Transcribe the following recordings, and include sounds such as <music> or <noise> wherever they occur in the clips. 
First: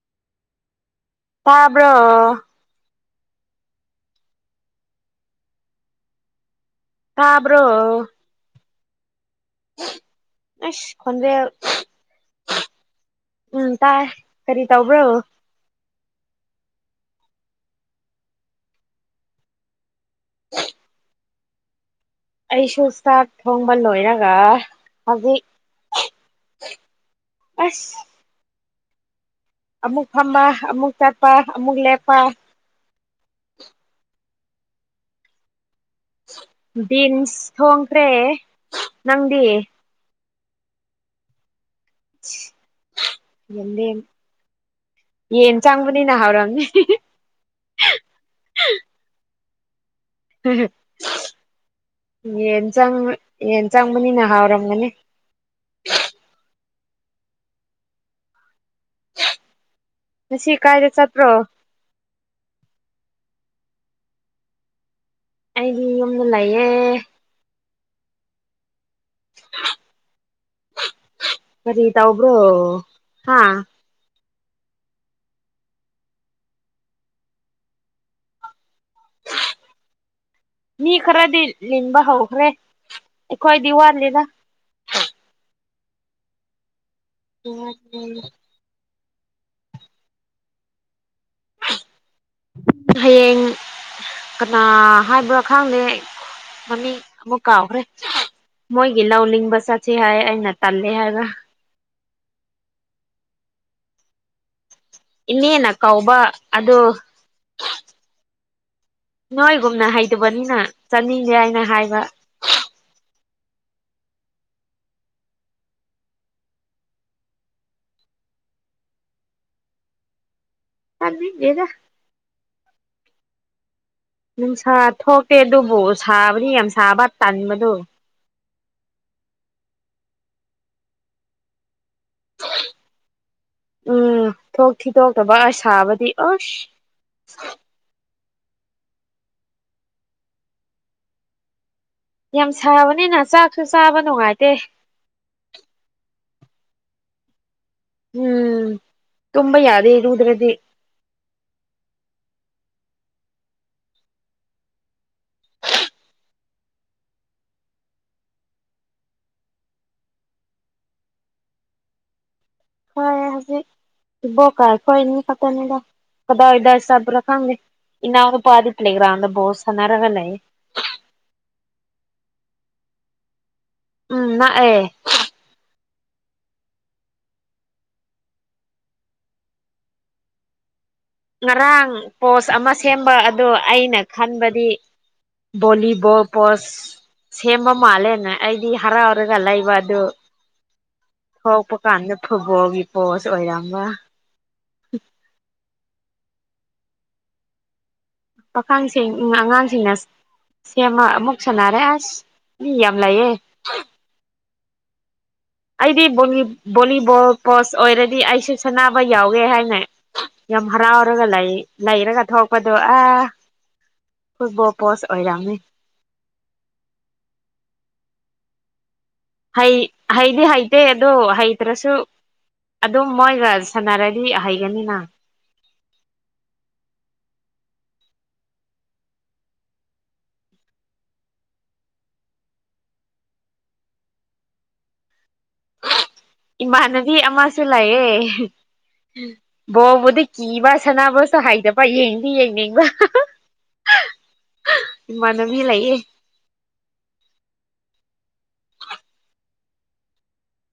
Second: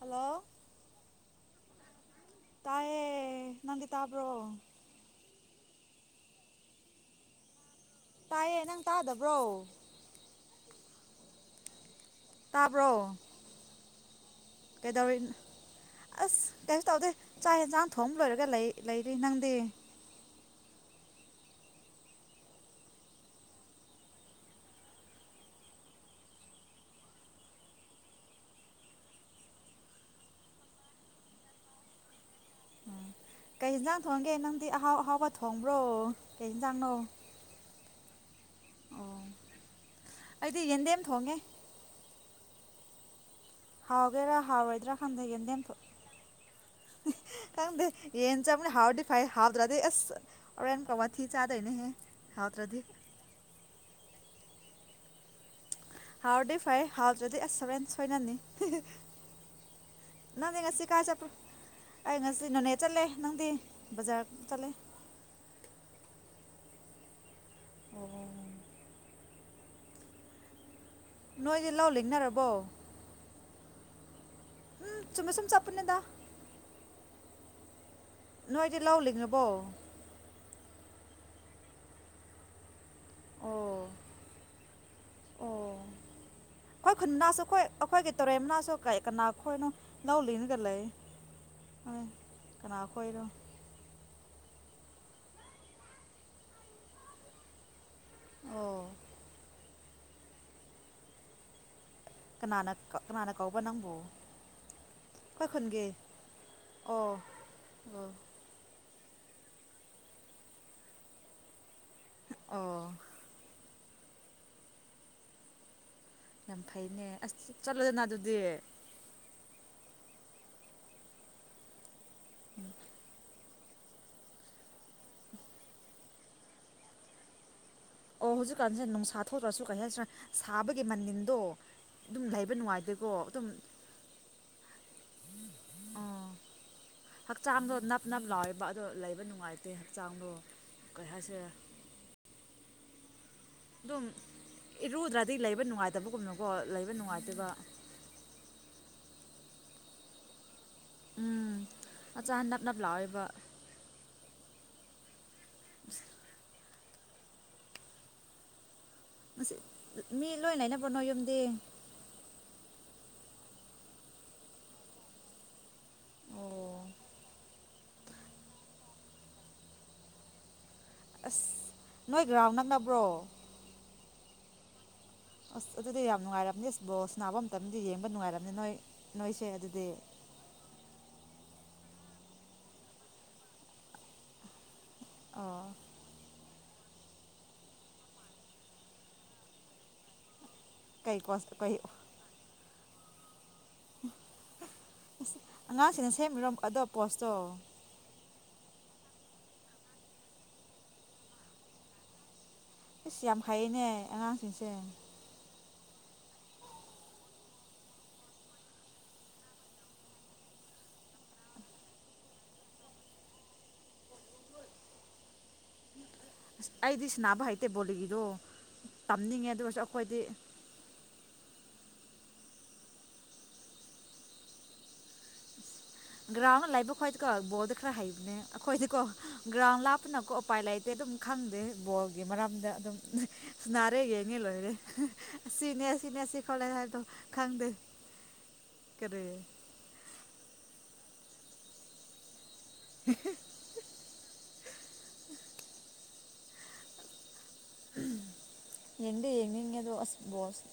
hello ꯇꯥꯕ꯭ꯔꯣ ꯇꯥꯏꯦ ꯅꯗꯤ ꯇꯥ ꯄꯨ꯭ꯔꯣ ꯍꯥꯕ꯭ꯔꯣ ꯇꯥꯏꯦꯅ ꯇꯥꯗꯕ ꯑ ꯈꯟꯗꯦ ꯇꯥꯕ꯭ꯔꯣ ꯎꯝ ꯇꯥꯏ ꯀꯔꯤ ꯇꯧꯕ꯭ꯔꯣ ꯀꯩꯗꯧꯔꯤ ꯑꯁ ꯀꯩꯁꯨ ꯇꯧꯗꯦ ꯆꯥꯛ ꯌꯦꯟꯁꯥꯡ ꯊꯣꯡꯑꯝ ꯂꯣꯏꯔꯒ ꯂꯩꯔꯤ ꯅꯪꯗꯤ <unintelligible> ꯑꯩꯁꯨ ꯆꯥꯛ ꯊꯣꯡꯕ ꯂꯣꯏꯔꯒ ꯍꯧꯖꯤꯛ ꯑꯁ ꯑꯃꯨꯛ ꯐꯝꯕ ꯑꯃꯨꯛ ꯆꯠꯄ ꯑꯃꯨꯛ ꯂꯦꯞꯄ ꯀꯩ ꯌꯦꯟꯖꯥꯡ ꯊꯣꯡꯒꯦ ꯅꯪꯗꯤ ꯑꯍꯥꯎ ꯑꯍꯥꯎꯕ ꯊꯣꯡꯕ ꯕꯤꯝꯁ ꯊꯣꯡ ꯈ꯭ꯔꯦ ꯑꯣ ꯅꯪꯗꯤ ꯑꯩꯗꯤ ꯌꯦꯗꯦꯝ ꯊꯣꯡꯉꯦ <unintelligible> ꯍꯥꯎꯒꯦꯔ ꯍꯥꯎ ꯑꯣꯏꯗ꯭ꯔꯥ ꯌꯦꯟ ꯈꯟꯗꯒꯦꯣ ꯆꯪꯕꯅꯤꯅ ꯍꯥꯎꯔꯝꯅꯤ ꯈꯪꯗꯦ ꯌꯦꯟ ꯆꯅꯤ ꯍꯥꯎ ꯐꯥꯏ ꯍꯥꯕꯗ꯭ꯔꯥꯗ ꯑꯁ ꯍꯣꯔꯦꯟ ꯀ ꯋꯥꯊꯤ ꯆꯥꯗꯣꯏꯅꯦꯍꯦ ꯌꯦꯟ ꯍꯥꯎꯇ꯭ꯔꯗꯤ ꯆꯪ ꯌꯦꯟ ꯆꯪꯕꯅꯤꯅ ꯍꯥꯎꯔꯝ ꯃꯅꯦ ꯍꯥꯎꯗꯤ ꯐꯩ ꯍꯥꯎꯗ꯭ꯔꯗꯤ ꯑꯁ ꯁꯕꯦꯟ ꯁꯣꯏꯅꯅꯤ ꯉꯁꯤ ꯅꯪ ꯌꯦꯉꯁꯤ ꯀꯥꯏꯗ ꯀꯥꯏ ꯆꯠꯄ꯭ꯔꯣ ꯆꯄꯡꯁꯤ ꯅꯅ ꯆꯠꯂꯦ ꯅꯪꯗꯤ ꯕꯖꯥꯔ ꯆꯠꯂꯦ ꯑꯩꯗꯤ ꯌꯨꯝꯗ ꯂꯩꯌꯦ ꯑꯣ ꯑ ꯅꯣꯏꯗꯤ ꯐꯔꯤ ꯂꯧ ꯇ ꯑꯣꯕ꯭ꯔꯣ ꯂꯤꯡꯅꯔꯕꯣ ꯍꯥ ꯎꯝ ꯁꯨꯝ ꯁꯨꯝ ꯆꯥꯄꯅꯗ ꯅꯣꯏꯗꯤ ꯂꯧꯜꯂꯤꯅꯦꯕꯣ ꯃꯤ ꯈꯔꯗꯤ ꯂꯤꯟꯕ ꯍꯧꯈ꯭ꯔꯦ ꯑꯣ ꯀꯣꯏꯗꯤ ꯋꯥꯔꯂꯤꯗ ꯑꯣ ꯑꯩꯈꯣꯏ ꯈꯨꯟꯟꯅꯁꯨ ꯑꯩꯈꯣꯏ ꯑꯩꯈꯣꯏꯒꯤ ꯇꯧꯔꯦꯝꯅꯥꯁꯨ ꯀꯩ ꯀꯅꯥꯈꯣ ꯏꯅꯣ ꯂꯧꯂꯤꯅ ꯂ ꯃ ꯀ ꯑꯈꯣꯏꯗ ꯍꯌꯦꯡ ꯀꯅꯥ ꯍꯥꯏꯕ꯭ꯔꯥ ꯈꯪꯗꯦ ꯃꯃꯤ ꯑꯃꯨꯛ ꯀꯥꯎꯈ꯭ꯔꯦ ꯑꯣ ꯃꯣꯏꯒꯂ ꯎꯂꯤꯕꯁꯥ ꯁꯤ ꯍꯥꯏ ꯑꯩꯅ ꯇꯜꯂꯦ ꯍꯥꯏꯕ ꯀꯅꯥꯅ ꯀꯅꯥꯅ ꯀꯧꯕ ꯅꯪꯕꯨ ꯑꯩꯈꯣꯏ ꯏꯅꯦꯅ ꯈꯨꯟꯒꯤ ꯀꯧꯕ ꯑꯗꯨ ꯑꯣ ꯑꯣ ꯅꯣꯏꯒꯨꯝꯅ ꯍꯩꯇꯕꯅꯤꯅ ꯆꯠꯅꯤꯡꯗꯦ ꯍꯥꯏꯅ ꯍꯥꯏꯕ ꯑꯣ ꯌꯥꯝ ꯐꯩꯅꯦ ꯑꯁ ꯆꯠꯂꯣꯗꯅ ꯑꯗꯨꯗꯤ ꯇꯥꯕꯤꯗꯦꯗ ꯅꯨꯡꯁꯥ ꯊꯣꯛꯇꯦ ꯑꯗꯨꯕꯨ ꯁꯥꯕꯗꯤ ꯌꯥꯝ ꯁꯥꯕ ꯇꯟꯕꯗꯣ ꯑꯣ ꯍꯧꯖꯤꯛꯀꯥꯟꯖꯦ ꯅꯨꯡꯁꯥ ꯊꯣꯛꯇ꯭ꯔꯁꯨ ꯀꯩ ꯍꯥꯏꯁꯤꯔ ꯁꯥꯕꯒꯤ ꯃꯅꯤꯟꯗꯣ ꯑꯗꯨꯝ ꯂꯩꯕ ꯅꯨꯡꯉꯥꯏꯇꯦꯀꯣ ꯑꯗꯨꯝ ꯎꯝ ꯊꯣꯛ ꯊꯤꯗꯣꯛꯇꯕ ꯑꯁ ꯁꯥꯕꯗꯤ ꯑꯁ ꯍꯛꯆꯥꯡꯗꯣ ꯅꯞ ꯂꯥꯎꯋꯦꯕ ꯑꯗꯣ ꯂꯩꯕ ꯅꯨꯡꯉꯥꯏꯇꯦ ꯍꯛꯆꯥꯡꯗꯣ ꯀꯩ ꯍꯥꯏꯁꯤꯔ ꯌꯥꯝ ꯁꯥꯕꯅꯤꯅ ꯆꯥꯛꯁꯨ ꯆꯥꯕ ꯑꯗꯨꯝ ꯅꯨꯡꯉꯥꯏꯇꯦ ꯀꯣ ꯂꯩꯕ ꯅꯨꯡꯉꯥꯏꯇꯦꯕ ꯎꯝ ꯇꯝꯝꯕ ꯌꯥꯗꯦ ꯏꯔꯨꯗ꯭ꯔꯗꯤ ꯎꯝ ꯑꯆꯥ ꯅꯞ ꯅꯞ ꯂꯥꯎꯋꯦꯕ <unintelligible> ꯉꯁꯤ ꯃꯤ ꯂꯣꯏ ꯂꯩꯅꯕ꯭ꯔꯣ ꯅꯣꯏ ꯌꯨꯝꯗꯤ ꯋꯥꯏꯌꯦ ꯍꯧꯖꯤꯛ ꯏꯕꯣꯛꯀ ꯑꯩꯈꯣꯏ ꯑꯅꯤ ꯈꯛꯇꯅꯤꯗ ꯀꯗꯥꯏ ꯑꯣ ꯀꯗꯥꯏ ꯆꯠꯄ꯭ꯔꯥ ꯈꯪꯗꯦ ꯏꯅꯥꯎ ꯅꯨꯄꯥꯗꯤ ꯄ꯭ꯂꯦꯒ꯭ꯔꯥꯎꯟꯗ ꯕꯣꯜ ꯁꯥꯟꯅꯔꯒ ꯂꯩꯌꯦ ꯑꯁ ꯅꯣꯏ ꯒ꯭ꯔꯥꯎꯟ ꯅꯛꯅꯕ꯭ꯔꯣ ꯎꯝ ꯅꯛꯑꯦ ꯑꯁ ꯑꯗꯨꯗꯤ ꯌꯥꯝ ꯅꯨꯡꯉꯥꯏꯔꯝꯅꯤ ꯑꯁ ꯕꯣꯁ ꯁꯅꯥꯕ ꯃꯇꯝꯗꯤ ꯌꯦꯡꯕ ꯅꯨꯡꯉꯥꯏꯔꯝꯅꯤ ꯅꯣꯏ ꯅꯣꯏꯁꯦ ꯑꯗꯨꯗꯤ ꯉꯔꯥꯡ ꯄꯣꯁ ꯑꯃ ꯁꯦꯝꯕ ꯑꯗꯨ ꯑꯩꯅ ꯈꯟꯕꯗꯤ ꯑꯣ ꯚꯣꯂꯤꯕꯣꯜ ꯄꯣꯁ ꯁꯦꯝꯕ ꯃꯥꯜꯂꯦꯅ ꯑꯩꯗꯤ ꯍꯔꯥꯎꯔꯒ ꯂꯩꯕ ꯑꯗꯨ ꯀꯩ ꯀꯣꯁ ꯊꯣꯔꯛꯄ ꯀꯩ ꯀꯥꯟꯗ ꯐꯨꯠꯕꯣꯜꯒꯤ ꯐꯣꯁ ꯑꯣꯏꯔ ꯕꯥ ꯍꯝ ꯑꯉꯥꯡꯁꯤꯡꯅ ꯁꯦꯝꯃꯤꯔꯣ ꯑꯗꯣ ꯄꯣꯁꯇꯣ ꯄꯥꯈꯪꯁꯤꯡ ꯎꯝ ꯑꯉꯥꯡꯁꯤꯡꯅ ꯁꯦꯝꯃ ꯑꯃꯨꯛ ꯁꯥꯟꯅꯔꯦ ꯑꯁ ꯃꯤ ꯁꯤꯁ ꯂꯩꯌꯦ ꯌꯥꯝ ꯍꯩꯌꯦꯅꯦ ꯑꯉꯥꯡ ꯏꯁꯦꯟ ꯑꯩꯗꯤ ꯕꯣꯂꯤ ꯕꯣꯂꯤꯕꯣꯜ ꯄꯣꯁ ꯑꯣꯏꯔꯗꯤ ꯑꯩꯁꯨ ꯁꯥꯟꯅꯕ ꯌꯥꯎꯒꯦ ꯍꯥꯏꯅ ꯌꯥꯝ ꯍꯔꯥꯎꯔꯒ ꯂꯩ ꯂꯩꯔꯒ ꯊꯣꯛꯄꯗꯣ ꯑꯥ ꯐꯨꯠꯕꯣꯜ ꯄꯣꯁ ꯑꯣꯏꯔꯝꯃꯤ ꯑꯁ ꯑꯩꯗꯤ ꯁꯅꯥꯕ ꯍꯩꯇꯦ ꯕꯣꯜꯂꯤꯒꯤꯗꯣ ꯍꯩ ꯍꯩꯗꯤ ꯍꯩꯇꯦ ꯑꯗꯨꯣ ꯍꯩ ꯅꯠꯇ꯭ꯔꯁꯨ ꯑꯗꯨꯝ ꯃꯣꯏꯒ ꯁꯥꯟꯅꯔꯗꯤ ꯍꯩꯒꯅꯤꯅ ꯒ꯭ꯔꯥꯎꯟꯗ ꯂꯩꯕ ꯈꯣꯏꯗꯤꯀꯣ ꯕꯣꯜꯗꯣ ꯈꯔ ꯍꯩꯕꯅꯦ ꯑꯈꯣꯏꯗꯤꯀꯣ ꯒ꯭ꯔꯥꯎꯟ ꯂꯥꯞꯄꯅꯀꯣ ꯎꯄꯥꯏ ꯂꯩꯇꯦ ꯑꯗꯨꯝ ꯈꯪꯗꯦ ꯕꯣꯜꯒꯤ ꯃꯔꯝꯗ ꯑꯗꯨꯝ ꯁꯟꯅꯔꯦ ꯌꯦꯡꯉꯦ ꯂꯣꯏꯔꯦ ꯍꯍ ꯑꯁꯤꯅꯦ ꯑꯁꯤꯅꯦ ꯑꯁꯤ ꯈꯣꯠꯂꯦ ꯍꯥꯏꯕꯗꯣ ꯏꯃꯥꯟꯅꯕꯤ ꯑꯃꯁꯨ ꯈꯪꯗꯦ ꯂꯩꯌꯦ ꯍ ꯍ ꯀꯔꯤ ꯕꯣꯜꯕꯨꯗꯤ ꯀꯤꯕ ꯁꯥꯟꯅꯕ ꯇ ꯍꯥꯏꯗꯕ ꯌꯦꯡꯗꯤ ꯌꯦꯡꯅꯤꯡ ꯕ ꯍꯥ ꯍꯥ ꯍ ꯍꯍ ꯏꯃꯥꯟꯅꯕꯤ ꯂꯩꯌꯦ ꯎꯝ ꯌꯦꯡꯗꯤ ꯌꯦꯡꯅꯤꯡꯉꯦ ꯑꯗꯣ ꯑꯁ ꯕꯣꯜꯁ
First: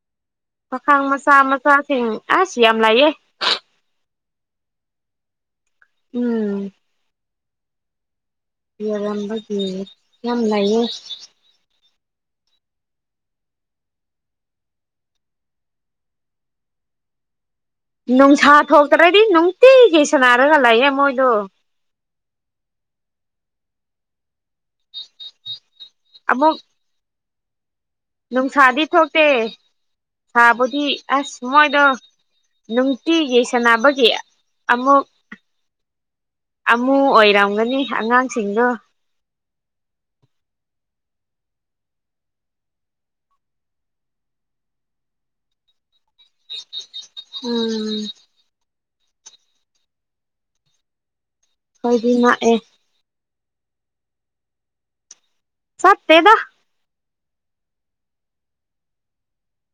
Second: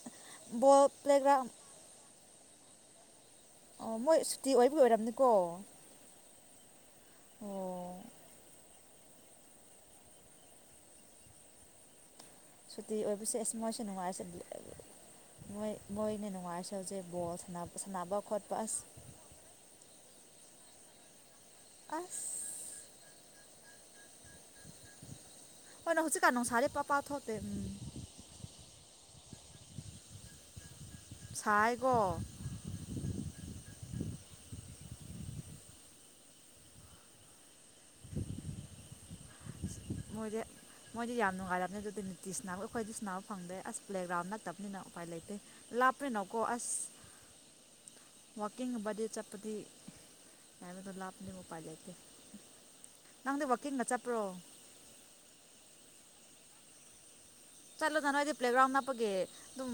ꯃꯈꯥꯡ ꯃꯆꯥ ꯃꯆꯥꯁꯤꯡ ꯑꯁ ꯁꯤ ꯌꯥꯝ ꯑꯃ ꯂꯌꯦ ꯑꯣ ꯃꯣꯏ ꯁꯨꯇꯤ ꯑꯣꯏꯕ ꯑꯣꯏꯔꯕꯝꯅꯤꯀꯣ ꯎꯝ ꯑꯣ ꯌꯔꯝꯕꯒꯤ ꯌꯥꯝ ꯂꯩꯌꯦ ꯁꯨꯇꯤ ꯑꯣꯏꯕꯁꯦ ꯑꯁ ꯃꯣꯏꯁꯨꯦ ꯅꯨꯡꯉꯥꯏꯔꯁꯦꯣꯏ ꯃꯣꯏꯅ ꯅꯨꯡꯉꯥꯏꯔꯁꯦ ꯍꯧꯖꯤꯦ ꯕꯣꯜ ꯁꯅꯕ ꯅꯨꯡꯁꯥ ꯊꯣꯛꯇ꯭ꯔꯗꯤ ꯅꯨꯡꯇꯤꯒꯤ ꯁꯅꯥꯔꯒꯜ ꯂꯩꯌꯦꯦ ꯃꯣꯏꯗꯣ ꯑꯁ ꯑꯣꯅ ꯍꯧꯖꯤ ꯀ ꯀꯥꯡꯣ ꯑꯃꯨꯛ ꯁꯔ ꯄꯄꯥ ꯎꯣ ꯇ ꯅꯨꯡꯁꯥꯗꯤ ꯊꯣꯛꯇꯦ ꯁꯥꯕꯨꯗꯤ ꯑꯁ ꯃꯣꯏꯗꯣ ꯁꯥꯏꯀꯣ ꯅꯨꯡꯇꯤꯒꯤ ꯁꯥꯟꯅꯕꯒꯤ ꯑꯃꯨꯛ ꯑꯃꯨ ꯑꯣꯏꯔꯝꯒꯅꯤ ꯑꯉꯥꯡꯁꯤꯡꯗꯣ ꯃꯣꯏꯗꯤ ꯃꯣꯏꯗꯤ ꯌꯥꯝ ꯅꯨꯡꯉꯥꯏꯔꯕꯅꯤ ꯑꯗꯨꯗꯤ ꯅꯤꯇꯤꯤꯁꯅꯥꯕ ꯑꯩꯈꯣꯏꯗꯤ ꯁꯥꯟꯅꯕ ꯐꯪꯗꯦ ꯑꯁ ꯄ꯭ꯂꯦꯒ꯭ꯔꯥꯎꯟ ꯅꯠꯇꯕꯅꯤꯅ ꯎꯄꯥꯏ ꯂꯩꯇꯦ ꯂꯥꯞ ꯅꯣꯀ ꯑꯁ ꯎꯝ ꯋꯥꯀꯤꯡꯕꯗ ꯑ ꯆꯠꯄꯗꯤ ꯍꯥꯏꯕꯗꯣ ꯂꯥꯞ ꯑꯗꯨ ꯃꯣꯄꯥꯥꯏ ꯂꯩꯇ ꯑꯩꯈꯣꯏꯗꯤ ꯅꯛꯑꯦ ꯅꯪꯗꯤ ꯋꯥꯛꯀꯤꯡꯗ ꯆꯠꯄ꯭ꯔꯣ ꯁꯠꯇꯇꯩꯗ ꯆꯠꯂꯨꯅ ꯅꯣꯏꯗꯤ ꯄ꯭ꯂꯦꯒ꯭ꯔꯥꯎꯟ ꯅꯞꯄꯒꯤ ꯑꯗꯨꯝ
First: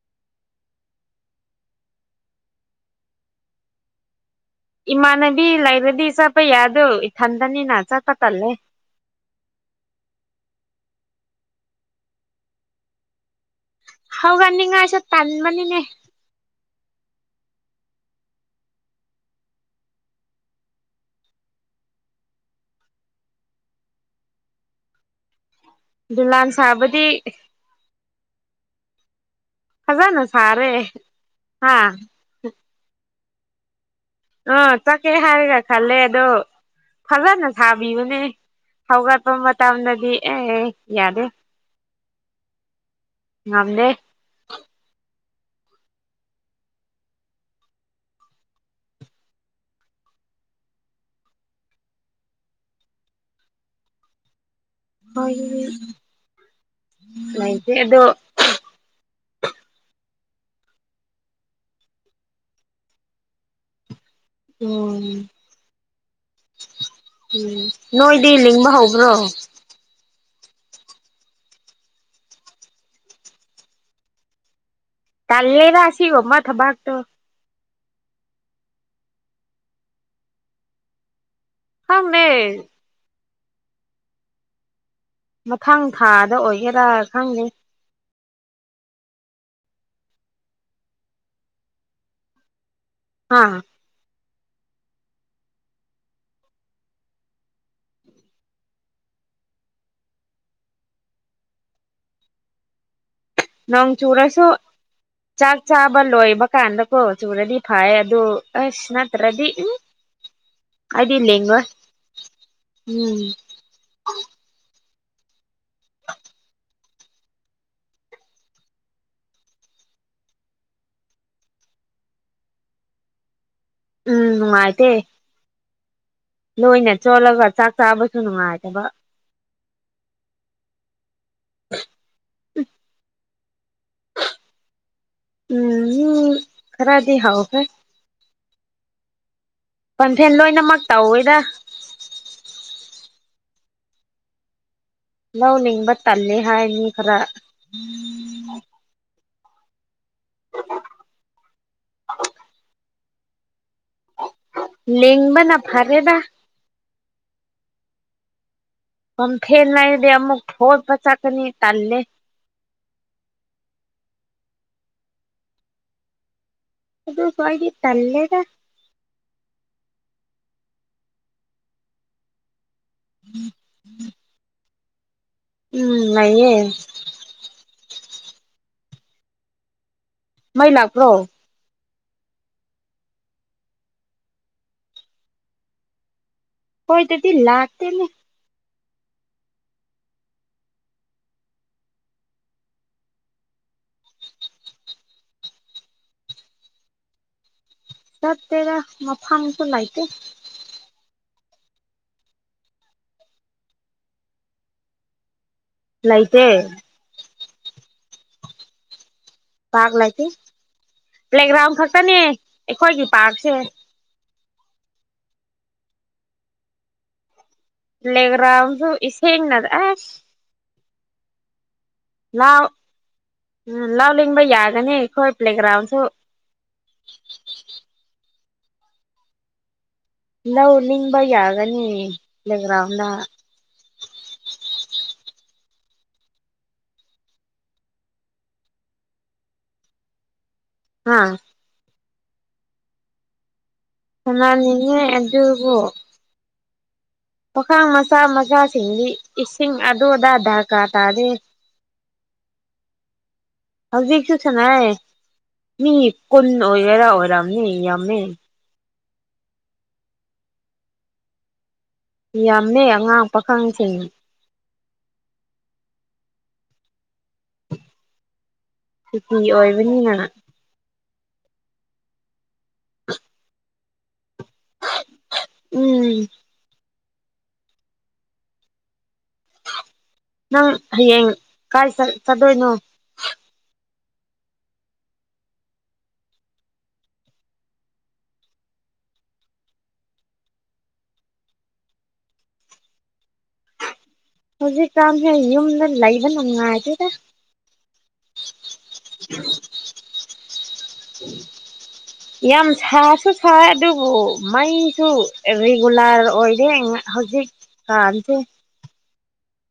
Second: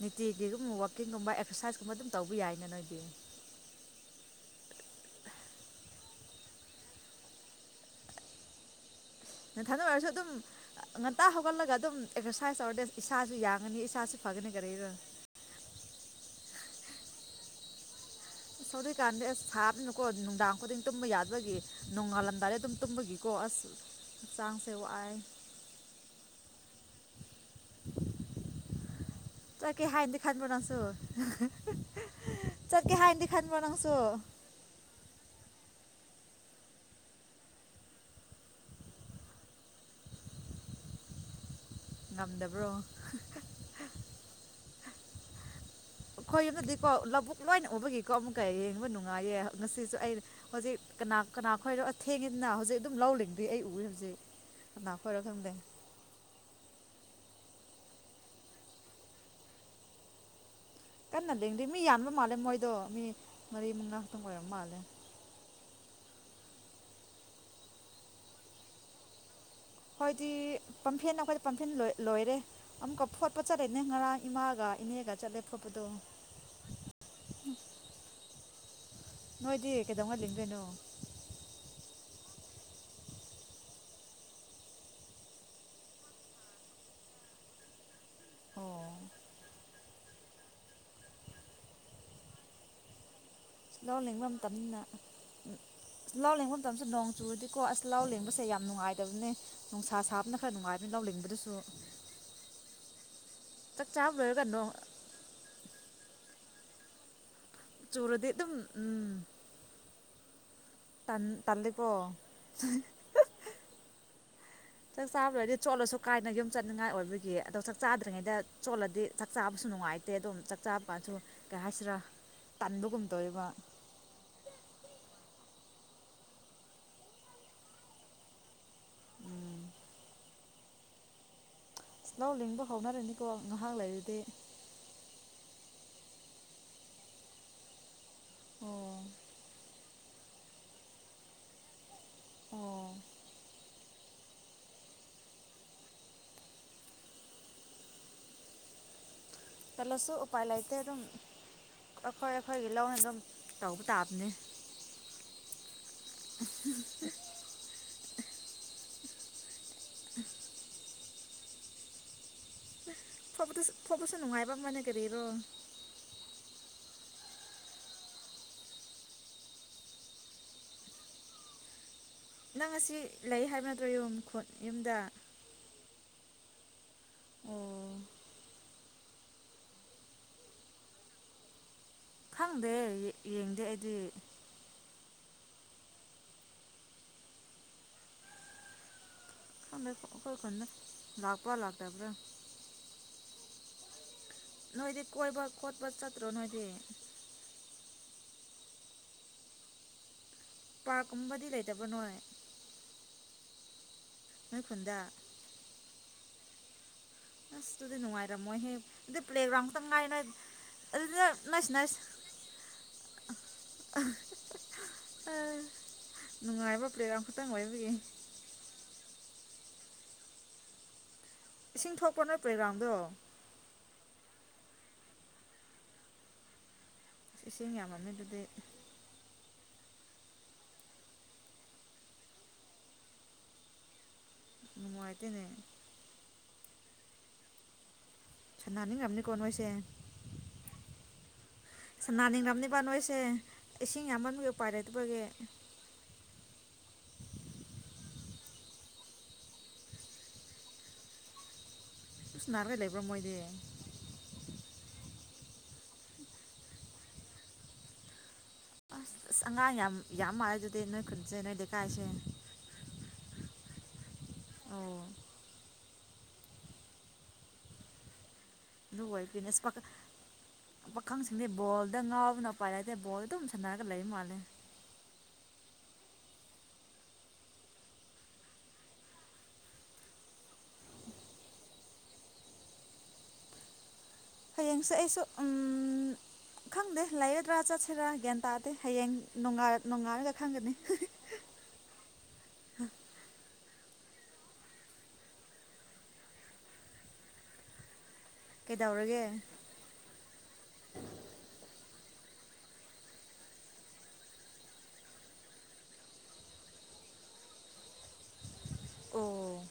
ꯅꯤꯇꯤꯒꯤꯒꯨꯝꯕ ꯋꯥꯛꯀꯤꯡꯒꯨꯝꯕ ꯑꯦꯛꯁꯔꯁꯥꯏꯁꯀꯨꯝꯕ ꯑꯗꯨꯝ ꯇꯧꯕ ꯌꯥꯏꯅꯦ ꯅꯣꯏꯗꯤ ꯏꯃꯥꯟꯅꯕꯤ ꯂꯩꯔꯗꯤ ꯆꯠꯄ ꯌꯥꯗꯣ ꯏꯊꯟꯇꯅꯤꯅ ꯆꯠꯄ ꯇꯜꯂꯦ ꯉꯟꯊꯟꯗ ꯑꯣꯏꯔꯁꯨ ꯑꯗꯨꯝ ꯉꯟꯇꯥ ꯍꯧꯒꯠꯂꯒ ꯑꯗꯨꯝ ꯑꯦꯛꯁꯔꯁꯥꯏꯁ ꯇꯧꯔꯗꯤ ꯏꯁꯥꯁꯨ ꯌꯥ ꯍꯒ ꯅꯤꯡ ꯉꯥꯏꯁ ꯇꯟꯃꯅꯤꯅꯦ ꯑꯁ ꯑꯗꯨꯏ ꯀꯥꯟꯗꯤ ꯑꯁ ꯁꯥꯕꯅꯤꯅꯨꯀꯣ ꯅꯨꯡꯗꯥꯡ ꯈꯨꯗꯤꯡ ꯇꯨꯝꯕ ꯌꯥꯗꯕꯒꯤ ꯅꯣꯡꯉꯥꯜꯂꯝꯗꯥꯏ ꯑꯗꯨꯝ ꯇꯨꯝꯕꯒꯤꯀꯣ ꯑꯁ ꯆꯥꯡꯁꯦ ꯋꯥꯏ ꯗꯨꯂꯥꯟ ꯁꯥꯕꯗꯤ ꯆꯠꯀꯤꯦ ꯍꯥꯏꯥꯏꯗꯤ ꯐꯖꯅ ꯁꯥꯔꯦ ꯈꯅꯄꯅꯥꯎꯁꯨ ꯍꯥ ꯆꯠꯀꯤꯦ ꯍꯥꯏꯗꯤ ꯐꯠꯕꯔꯣ ꯑ ꯆꯈꯦ ꯍꯔꯒꯦ ꯈꯜꯂꯦ ꯑꯗꯣ ꯐꯖꯅ ꯁꯥꯕꯤꯕꯅꯦ ꯍꯧꯒꯠꯄ ꯃꯇꯝꯗꯗꯤ ꯑꯦ ꯑꯦ ꯌꯥꯗꯦ ꯉꯝꯗꯕ꯭ꯔꯣ ꯉꯗꯦ ꯑꯩꯈꯣꯏ ꯌꯨꯝꯗꯗꯤꯀꯣ ꯂꯧꯕꯨꯛ ꯂꯣꯏꯅ ꯎꯕꯒꯤꯀꯣ ꯑꯃꯨꯛꯀ ꯌꯦꯡꯕ ꯅꯨꯡꯉꯥꯏꯌꯦ ꯉꯁꯤꯁꯨ ꯑ ꯍꯧꯖꯤꯛ ꯀꯅꯥ ꯀꯅꯥ ꯈꯣꯏꯔꯣ ꯊꯦꯡꯉꯤꯗꯅ ꯍꯧꯖꯤꯛ ꯑꯗꯨꯝ ꯂꯧꯔꯤꯡꯗꯨ ꯑꯩ ꯎꯏ ꯍꯧꯖꯤꯛ ꯅꯥꯈꯔꯣ ꯊꯪꯗ ꯉꯥꯏꯗꯤ ꯑꯗꯣ ꯀꯟꯅ ꯂꯦꯡꯗꯦ ꯃꯤ ꯌꯥꯟꯕ ꯃꯥꯜꯂꯦ ꯃꯣꯏꯗꯣ ꯃꯤ ꯃꯔꯤ ꯃꯉꯥ ꯈꯛꯇꯪ ꯑꯣꯏꯔꯝ ꯃꯥꯜꯂꯦ ꯎꯝ ꯎꯝ ꯅꯣꯏꯗꯤ ꯂꯤꯡꯕ ꯍꯧꯕ꯭ꯔꯣ ꯍꯣꯏꯗꯤ ꯄꯝꯐꯦꯟ ꯑꯩꯈꯣꯏꯗ ꯄꯝꯐꯦꯟ ꯂꯣꯏꯔꯦ ꯑꯃꯨꯛꯀ ꯐꯣꯠꯄꯣ ꯆꯠꯂꯦꯅꯦ ꯉꯔꯥꯡ ꯏꯃꯥꯒ ꯏꯅꯦꯒ ꯆꯠꯂꯦ ꯐꯣꯠꯄꯗꯣ ꯀꯜꯂꯔꯁꯤꯒꯃ ꯊꯕꯥꯛꯇꯣ ꯅꯣꯏꯗꯤ ꯀꯩꯗꯧꯍꯜꯂꯤ ꯀꯩꯗꯣꯏꯅꯣ ꯍꯪꯗꯦ ꯃꯊꯪ ꯊꯥꯗ ꯑꯣꯏꯒꯦꯔꯥ ꯈꯪꯗꯦ ꯑꯣ ꯍꯥ ꯂꯎꯅꯤꯡ ꯃ ꯇꯅ ꯂꯥꯎ ꯂꯦꯡꯕ ꯃꯇꯝꯗ ꯅꯣꯡ ꯆꯨꯨꯔꯗꯤꯀꯣ ꯑꯁ ꯂꯥꯎ ꯂꯦꯡꯕꯁꯦ ꯌꯥꯝ ꯅꯨꯡꯉꯥꯏꯇꯕꯅꯦ ꯅꯨꯡꯁꯥ ꯁꯥꯕꯅ ꯈꯔ ꯅꯨꯡꯉꯥꯏꯕꯅꯤ ꯂ ꯂꯦꯡꯕꯗꯁꯨ ꯅꯣꯡ ꯆꯨꯔꯁꯨ ꯆꯥꯛ ꯆꯥꯕ ꯂꯣꯏꯕ ꯀꯗ ꯀꯣ ꯆꯨꯨꯔꯗꯤ ꯐꯥꯏ ꯑꯗꯨ ꯆꯨꯔꯗꯤ ꯑꯗꯨꯝ ꯑꯁꯅ ꯎꯝ ꯇ꯭ꯔꯗꯤ ꯎꯝ ꯇꯟ ꯑꯗꯨꯗꯤ ꯂꯩ ꯏꯉꯣ ꯇꯜꯂꯦꯀꯣ ꯎꯝ ꯆꯥꯛ ꯆꯥꯕꯗꯗꯤ ꯆꯣꯠꯂꯁꯨ ꯀꯥꯏꯅ ꯌꯨꯝ ꯆꯠꯅꯤꯉꯥꯏ ꯑꯣꯏꯕꯒꯤ ꯑꯗꯣ ꯆꯥꯛ ꯆꯥꯗ꯭ꯔꯤꯉꯩꯗ ꯆꯣꯠꯂꯗꯤ ꯆꯥꯛ ꯆꯥꯕꯁꯨ ꯅꯨꯡꯉꯥꯏꯇꯦ ꯑꯗꯨꯝ ꯆꯥꯛ ꯆꯥꯕ ꯀꯥꯟꯁꯨ ꯀꯩ ꯍꯥꯏꯁꯤꯔꯥ ꯇꯟꯕꯒꯨꯝ ꯇꯧꯔꯤꯕ ꯎꯝ ꯅꯨꯉꯥꯏꯇꯦ ꯂꯣꯏꯅ ꯆꯣꯠꯂꯒ ꯆꯥꯛ ꯆꯥꯕꯁꯨ ꯅꯨꯡꯉꯥꯏꯇꯕ ꯎꯝ ꯂꯧ ꯂꯤꯡꯕ ꯍꯧꯅꯔꯅꯤꯀꯣ ꯉꯥꯏꯍꯥꯛ ꯂꯩꯔꯗꯤ ꯎꯝ ꯎꯝ ꯈꯔꯗꯤ ꯍꯥꯎ ꯐꯦ ꯑꯣ ꯄꯣꯟꯊꯦꯜ ꯂꯣꯏꯅꯃꯛ ꯇꯧꯋꯦꯗ ꯑꯣ ꯂꯧꯅꯤꯡꯕ ꯇꯜꯂꯦ ꯍꯥꯏꯅꯤ ꯈꯔ ꯆꯜꯂꯁꯨ ꯎꯄꯥꯏ ꯂꯩꯇꯦ ꯑꯗꯨꯝ ꯑꯩꯈꯣꯏ ꯑꯩꯈꯣꯏꯒꯤ ꯂꯧꯅ ꯑꯗꯨꯝ ꯇꯧꯕ ꯇꯥꯕꯅꯦ ꯂꯦꯡꯕꯅ ꯐꯔꯦꯗ <inaudible> ꯑꯣ <unintelligible> ꯍꯦꯅꯗꯤ ꯑꯃꯨꯛ ꯐꯣꯠ ꯆꯀꯅꯤ ꯇꯜꯂꯦ ꯊ ꯊꯞꯄꯁꯨ ꯅꯅꯨꯡꯉꯥꯏꯕ ꯃꯅꯒꯔꯔꯣ ꯑꯗꯨꯗ ꯐꯏꯒꯤ ꯇꯂꯦꯗ ꯅꯪ ꯑꯁꯤ ꯂꯩ ꯍꯥꯏꯕ ꯅꯠꯇ꯭ꯔꯣ ꯌꯨꯝ ꯈꯨꯠ ꯌꯗ ꯎꯝ ꯅꯌꯦ ꯑꯣ ꯃꯩ ꯂꯥꯛꯄ꯭ꯔꯣ ꯈꯪꯗꯦ ꯌꯦꯡꯗꯦ ꯑꯩꯗꯤ ꯍꯣꯏ ꯇꯗꯤ ꯂꯥꯛꯇꯅꯦ ꯈꯃꯦ ꯑꯩꯣꯏ ꯈꯣꯟꯅ ꯂꯥꯛꯄ ꯂꯥꯛ ꯇ ꯄꯨꯔ ꯅꯣꯏꯗꯤ ꯀꯣꯏꯕ ꯈꯣꯠꯄ ꯆꯠꯇ꯭ꯔꯣ ꯅꯣꯏꯗꯤ ꯆꯔ ꯃ ꯐ ꯃꯁꯨ ꯂꯥꯏꯇꯦ ꯄꯥꯔ ꯀꯨꯝꯕꯗꯤ ꯂꯩꯇꯕ ꯅꯣꯏ ꯅꯣꯏ ꯈꯨꯨꯟꯗ ꯂꯥꯏꯇ ꯑꯁ ꯑꯗꯨꯗꯤ ꯅꯅꯨꯡꯉꯥꯏꯔ ꯃꯣꯏ ꯍꯦ ꯄꯥꯔꯛ ꯂꯩꯇꯦ ꯑꯗꯨꯗ ꯅꯁ ꯄ꯭ꯂꯦꯒ꯭ꯔꯥꯎꯟ ꯅꯁ ꯈꯛꯇꯅꯦ ꯑꯩꯈꯣꯏꯒꯤ ꯄꯥꯔꯛꯁꯦ ꯅꯨꯡꯉꯥꯏꯕ ꯄ꯭ꯔꯦꯒ꯭ꯔꯝ ꯈꯛꯇꯪ ꯑꯣꯢ ꯂ꯭ꯂꯦꯒ꯭ꯔꯥꯟꯁꯨ ꯏꯁꯤꯡꯅꯗ ꯏꯁꯤꯡ ꯊꯣꯛꯄ ꯅꯣꯢ ꯄ꯭ꯔꯦꯒ꯭ꯔꯥꯟꯗꯣ ꯎ ꯂꯥꯎꯂꯤꯕꯩ ꯌꯥꯒꯅꯤ ꯈꯣꯏ ꯄ꯭ꯂꯦꯒ꯭ꯥꯔꯟ ꯁꯨ ꯑ ꯏꯁꯤꯡ ꯌꯥꯝꯃꯃꯦ ꯑꯗꯨꯗꯤ ꯂꯧ ꯂꯤꯡꯕ ꯌꯥꯒꯅꯤ ꯂꯦꯒ꯭ꯔꯥꯎꯗ ꯅꯨꯡꯉꯥꯏꯇꯦꯅꯦ ꯁꯅꯥꯅꯤꯡꯉꯝꯅꯤꯀꯣ ꯅꯣꯏꯁꯦ ꯑꯥ ꯁꯅꯥ ꯅꯤꯡ ꯔꯥꯝ ꯅꯤꯕ ꯅꯣꯏꯁꯦ ꯏꯁꯤꯡ ꯌꯥꯝꯃꯟꯕꯒꯤ ꯎꯄꯥꯏ ꯍꯅꯥꯅꯤꯅꯦ ꯂꯩꯇꯕꯒꯤ ꯑꯦꯗꯨꯕꯨ ꯄꯈꯥꯡ ꯃꯆꯥ ꯃꯆꯥꯁꯤꯡꯗꯤ ꯏꯁꯤꯡ ꯑꯗꯨꯗ ꯗꯔꯀꯥꯔ ꯇꯥꯔꯦ ꯑꯗꯨꯝ ꯁꯥꯟꯅꯔꯒ ꯂꯩꯕ꯭ꯔꯣ ꯃꯣꯏꯗꯤ ꯍꯧꯖꯤꯛꯁꯨꯁꯅꯥ ꯃꯤ ꯀꯨꯟ ꯑꯣꯏꯒꯦꯔꯥ ꯑꯣꯏꯔꯝꯅꯤ ꯌꯥꯝꯃꯦ ꯑꯁ ꯑꯁ ꯑꯉꯥꯡ ꯌꯥꯝ ꯌꯥꯝ ꯃꯥꯜꯂꯦ ꯑꯗꯨꯗꯤ ꯅꯣꯏ ꯈꯨꯟꯖꯩ ꯅꯣꯏ ꯂꯩꯀꯥꯏꯁꯤ ꯌꯥꯝꯅꯦ ꯑꯉꯥꯡ ꯄꯥꯈꯪꯁꯤꯡ ꯑꯣ ꯑꯗꯨ <unintelligible> ꯑꯣꯕꯅꯤꯅ ꯑꯈꯪꯁꯤꯡꯗꯤ ꯕꯣꯜꯗ ꯉꯥꯎꯅ <unintelligible> ꯑꯗꯨꯝ ꯁꯥꯟꯅ ꯂꯩ ꯃꯥꯂꯦ ꯎꯝ ꯅꯪ ꯍꯌꯦꯡ ꯀꯥꯏ ꯆꯠ ꯆꯗꯣꯏꯅꯣ ꯍꯌꯦꯡꯁꯦ ꯑꯩꯁꯨ ꯈꯪꯗꯦ ꯂꯥꯏꯒꯗ꯭ꯔꯥ ꯆꯠꯁꯤꯔꯥ ꯒ꯭ꯌꯥꯟ ꯇꯥꯗꯦ ꯍꯌꯦꯡ ꯅꯣꯡꯒꯥꯜ ꯅꯣꯡꯉꯥꯜꯔꯒ ꯈꯪꯒꯅꯤ ꯍꯧꯖꯤꯛ ꯀꯝꯍꯩ ꯌꯨꯝꯗ ꯂꯩꯕ ꯅꯨꯡꯉꯥꯢꯇꯦꯗ ꯀꯩꯗꯧꯔꯒꯦ ꯌꯥꯝ ꯁꯥꯁꯨ ꯁꯥꯏ ꯑꯗꯨꯕꯨ ꯃꯩꯁꯨ ꯔꯤꯒꯨꯂꯔ ꯑꯣꯏꯔꯦ ꯍꯧꯖꯤꯛ ꯀꯥꯟꯁꯦ ꯑꯣ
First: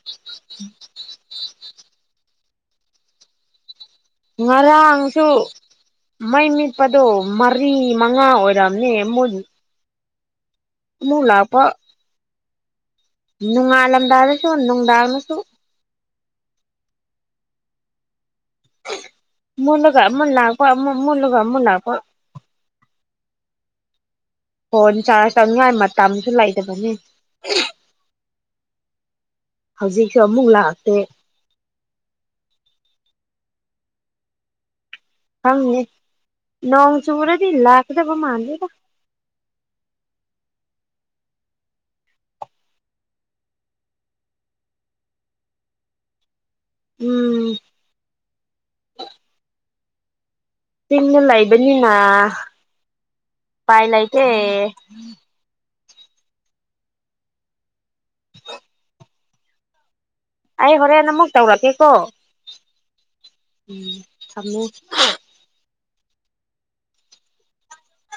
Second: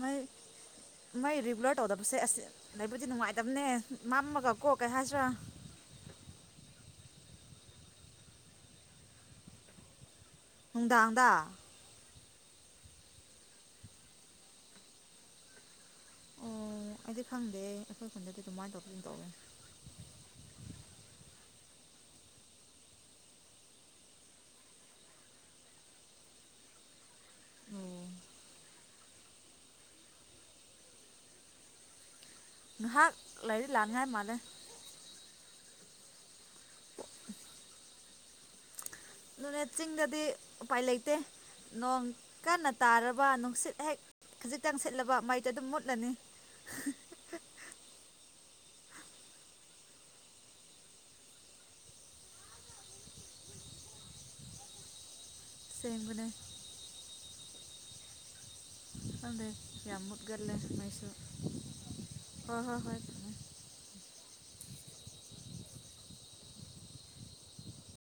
ꯃꯩ ꯃꯩ ꯔꯤꯒꯨꯂꯔ ꯇꯧꯗꯕꯁꯦ ꯑꯁ ꯂꯩꯕꯗꯤ ꯅꯨꯡꯉꯥꯏꯇꯕꯅꯦ ꯃꯝꯃꯒ ꯀꯣ ꯀꯩ ꯍꯥꯏꯁꯤꯔꯥ ꯉꯔꯥꯡꯁꯨ ꯃꯩ ꯃꯤꯠ ꯑꯗꯣ ꯃꯔꯤ ꯃꯉꯥ ꯑꯣꯏꯔꯝꯅꯤ ꯃꯨꯠ ꯅꯨꯗꯥꯡꯗ ꯅꯨꯉꯥꯜ ꯂꯝꯗꯥꯢꯗꯁꯨ ꯅꯨꯡꯗꯥꯡꯗꯁꯨ ꯑꯣ ꯑꯩꯗꯤ ꯈꯪꯗꯦ ꯈꯨꯟꯗꯗꯤ ꯑꯗꯨꯃꯥꯏꯅ ꯇꯧꯕꯒꯨꯝ ꯇꯧꯋꯦ ꯃꯨꯂꯒ ꯑꯃꯠ ꯂꯥꯛꯄ ꯃꯨꯂꯒ ꯑꯃꯨꯛ ꯂꯥꯛꯄ ꯐꯣꯟ ꯆꯥꯔꯖ ꯇꯧꯅꯤꯉꯥꯏ ꯃꯇꯝꯁꯨ ꯂꯩꯇꯕꯅꯤ ꯎꯝ ꯍꯧꯖꯤꯛꯁꯨ ꯑꯃꯨꯛ ꯂꯥꯛꯇꯦ ꯉꯥꯏꯍꯥꯛ ꯂꯥꯏꯔꯤꯛ ꯂꯥꯟꯅꯤꯉꯥꯏ ꯃꯥꯥꯟꯂꯩ ꯅꯣꯡ ꯆꯔꯗꯤ ꯂꯥꯛꯀꯗ ꯃꯥꯟꯗꯦꯗ ꯅꯨꯅꯦꯠ ꯆꯤꯡꯗꯗꯤ ꯎꯄꯥꯏ ꯂꯩꯇꯦ ꯅꯣꯡ ꯀꯟꯅ ꯇꯥꯔꯕ ꯅꯨꯡꯁꯤꯠ ꯍꯦꯛ ꯈꯖꯤꯛꯇꯪ ꯁꯤꯠꯂꯕ ꯃꯩꯇ ꯑꯗꯨꯝ ꯃꯨꯠꯂꯅꯤ ꯎꯝ ꯆꯤꯡꯅ ꯂꯩꯕꯅꯤꯅ ꯄꯥꯏ ꯂꯩꯇꯦ ꯁꯦꯝꯕꯅꯦ ꯑ ꯗꯦ ꯑꯃ ꯒꯗꯦ ꯑꯩ ꯁꯥꯏꯁꯨꯣ ꯍꯣꯔꯦꯟ ꯑꯃꯨꯛ ꯇꯧꯔꯛꯀꯦꯀꯣ ꯍ ꯍꯣꯏ ꯍꯣꯏ ꯊꯝꯃꯦ ꯎꯝ ꯊꯃꯨ